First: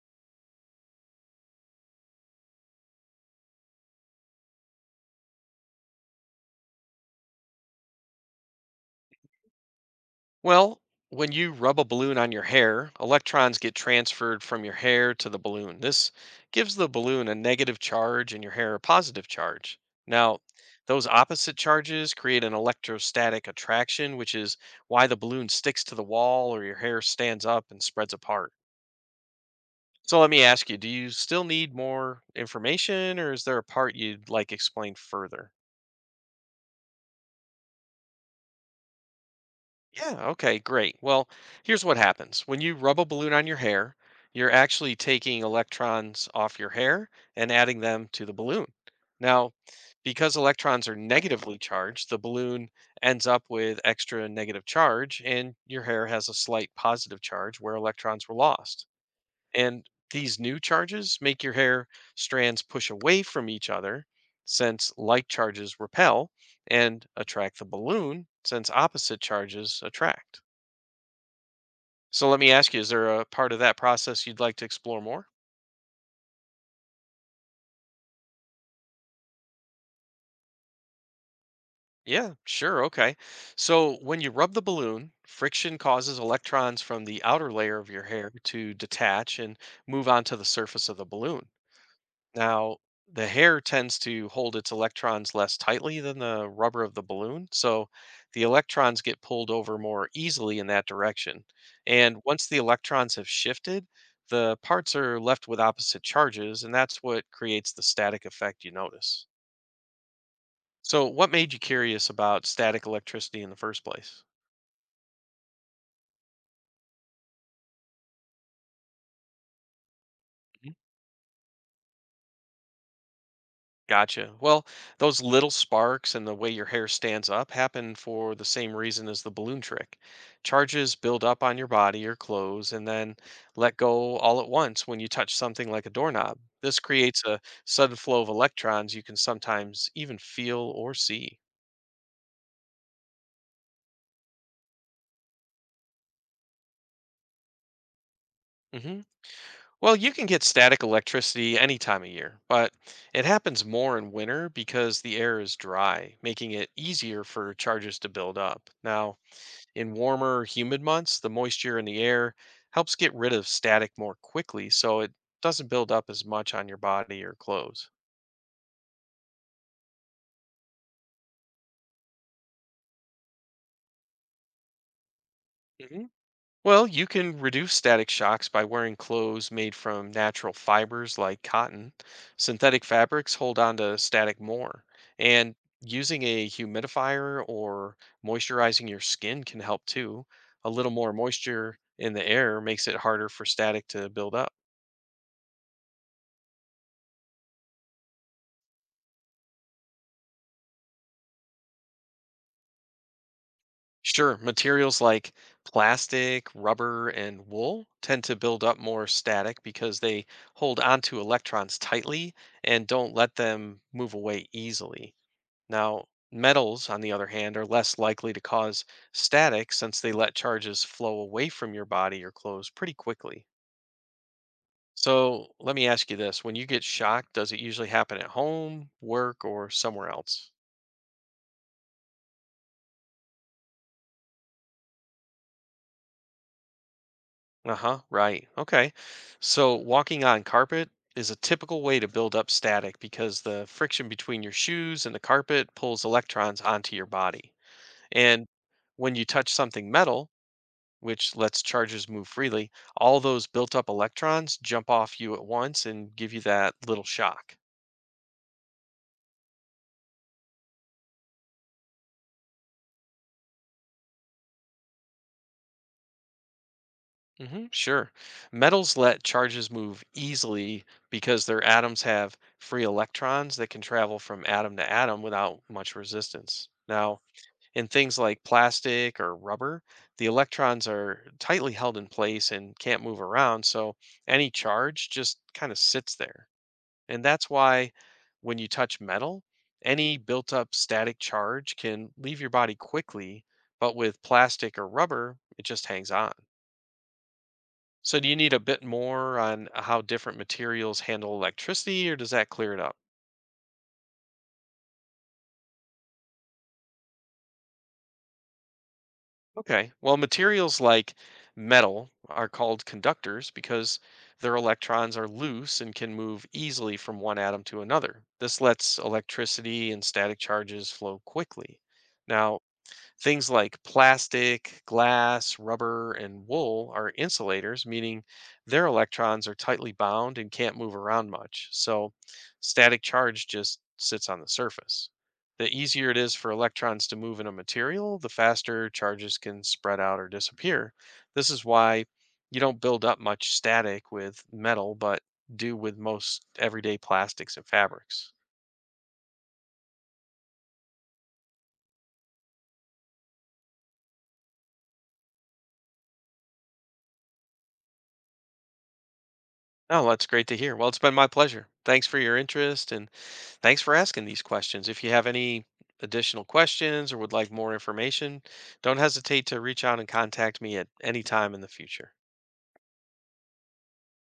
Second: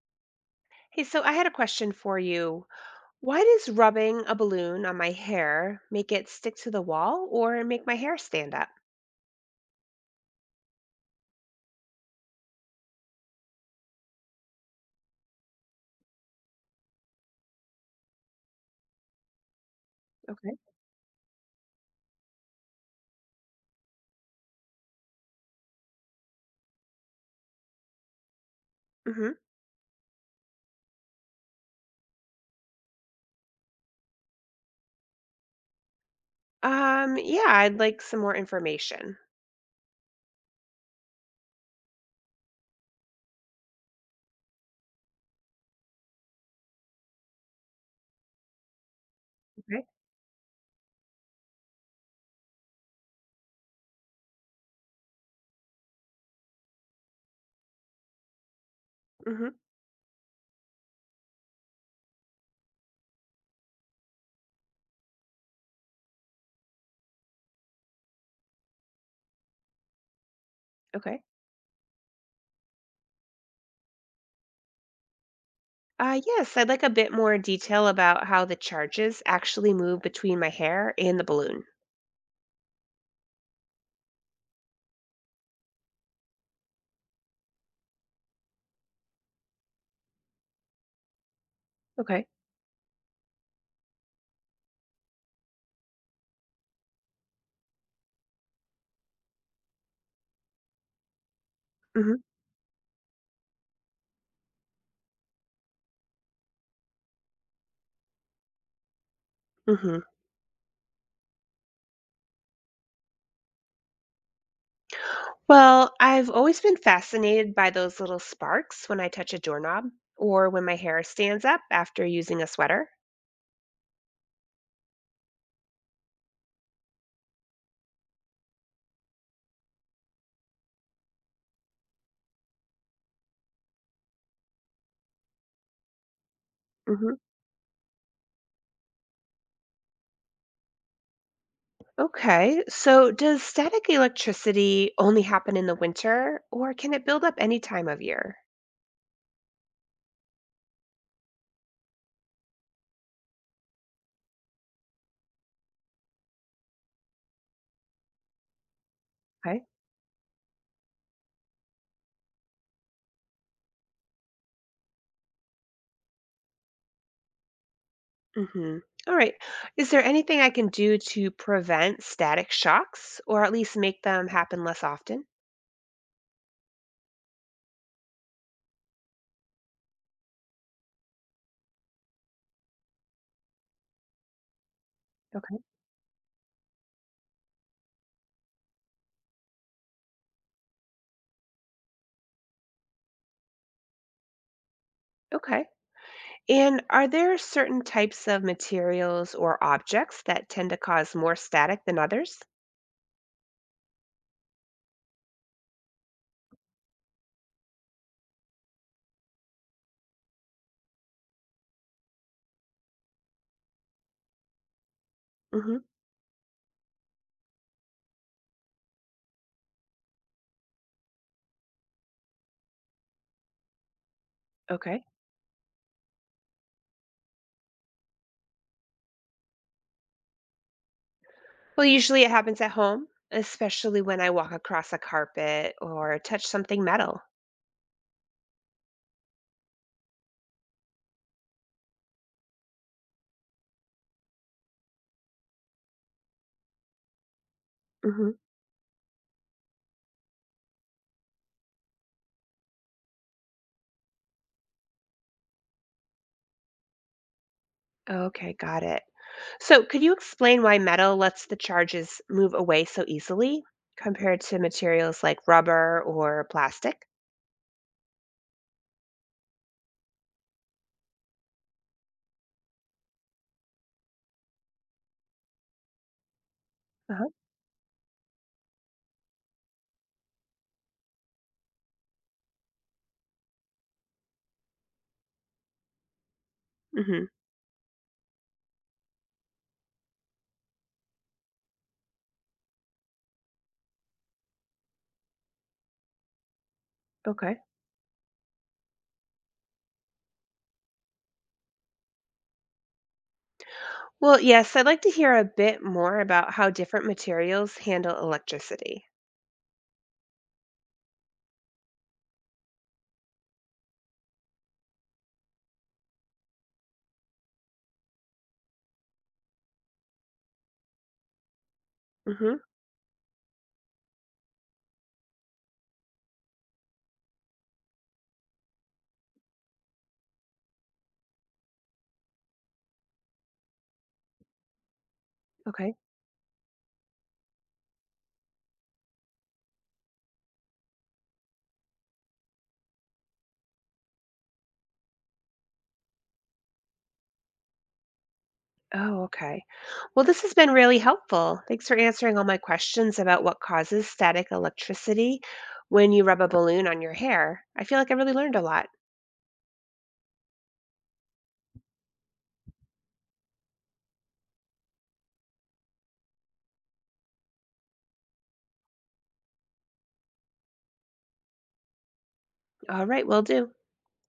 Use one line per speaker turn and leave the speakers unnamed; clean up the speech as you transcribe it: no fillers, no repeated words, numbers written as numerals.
Hey, so I had a question for you. Why does rubbing a balloon on my hair make it stick to the wall or make my hair stand up?
Well, when you rub a balloon on your hair, electrons get transferred from your hair to the balloon. This gives the balloon a negative charge and your hair a positive charge. Now,
Okay.
those opposite charges create an electrostatic attraction, which is why the balloon sticks to the wall or your hair stands up and spreads apart.
Mm-hmm.
So let me ask you, do you still need more information or is there a part you'd like explained further?
Yeah, I'd like some more information.
Yeah, okay, great. Well, here's what happens. When you rub a balloon on your hair, you're actually taking electrons off your hair and adding them to the balloon. Now,
Okay.
because electrons are negatively charged, the balloon ends up with extra negative charge, and your hair has a slight positive charge where electrons were lost.
Mm-hmm.
And these new charges make your hair strands push away from each other, since like charges repel and attract the balloon, since opposite charges attract.
Okay.
So let me ask you, is there a part of that process you'd like to explore more?
Yes, I'd like a bit more detail about how the charges actually move between my hair and the balloon.
Yeah, sure. Okay. So when you rub the balloon, friction causes electrons from the outer layer of your hair to detach and move onto the surface of the balloon.
Okay.
Now, the hair tends to hold its electrons less tightly than the rubber of the balloon, so the electrons get pulled over more easily in that direction.
Mm-hmm.
And once the electrons have shifted, the parts are left with opposite charges, and that's what creates the static effect you notice.
Mm-hmm.
So, what made you curious about static electricity in the first place?
Well, I've always been fascinated by those little sparks when I touch a doorknob or when my hair stands up after using a sweater.
Gotcha. Well, those little sparks and the way your hair stands up happen for the same reason as the balloon trick. Charges build up on your body or clothes and then let go all at once when you touch something like a doorknob. This
Mm-hmm.
creates a sudden flow of electrons you can sometimes even feel or see.
Okay, so does static electricity only happen in the winter, or can it build up any time of year?
hmm Well, you can get static electricity any time of year, but it happens more in winter because the air is dry, making it easier for charges to build up. Now,
Okay.
in warmer, humid months, the moisture in the air helps get rid of static more quickly so it doesn't build up as much on your body or clothes.
Mm-hmm. All right. Is there anything I can do to prevent static shocks, or at least make them happen less often?
hmm Well, you can reduce static shocks by wearing clothes made from natural fibers like cotton. Synthetic fabrics hold on to static more, and
Okay.
using a humidifier or moisturizing your skin can help too. A little more moisture in the air makes it harder for static to build up.
Okay. And are there certain types of materials or objects that tend to cause more static than others?
Sure, materials like plastic, rubber, and wool tend to build up more static because they hold onto electrons tightly and don't let them move away easily.
Hmm.
Now, metals, on the other hand, are less likely to cause static since they let charges flow away from your body or clothes pretty quickly.
Okay.
So, let me ask you this, when you get shocked, does it usually happen at home, work, or somewhere else?
Well, usually it happens at home, especially when I walk across a carpet or touch something metal.
Uh-huh, right. Okay. So walking on carpet is a typical way to build up static because the friction between your shoes and the carpet pulls electrons onto your body.
Hmm.
And when you touch something metal, which lets charges move freely, all those built up electrons jump off you at once and give you that little shock.
Okay, got it. So, could you explain why metal lets the charges move away so easily compared to materials like rubber or plastic?
Sure. Metals let charges move easily because their atoms have free electrons that can travel from atom to atom without much resistance. Now,
Uh-huh.
in things like plastic or rubber, the electrons are tightly held in place and can't move around, so any charge just kind of sits there. And
Hmm.
that's why when you touch metal, any built up static charge can leave your body quickly, but with plastic or rubber, it just hangs on.
Okay.
So, do you need a bit more on how different materials handle electricity, or does that clear it up?
Well, yes, I'd like to hear a bit more about how different materials handle electricity.
Okay. Well, materials like metal are called conductors because their electrons are loose and can move easily from one atom to another. This lets electricity and static charges flow quickly.
Hmm.
Now, things like plastic, glass, rubber, and wool are insulators, meaning their electrons are tightly bound and can't move around much. So static charge just sits on the surface. The
Okay.
easier it is for electrons to move in a material, the faster charges can spread out or disappear. This is why you don't build up much static with metal, but do with most everyday plastics and fabrics.
Oh, okay. Well, this has been really helpful. Thanks for answering all my questions about what causes static electricity when you rub a balloon on your hair. I feel like I really learned a lot.
Oh, that's great to hear. Well, it's been my pleasure. Thanks for your interest and thanks for asking these questions. If you have any additional questions or would like more information, don't hesitate to reach out and contact me at any time in the future.
All right, will do.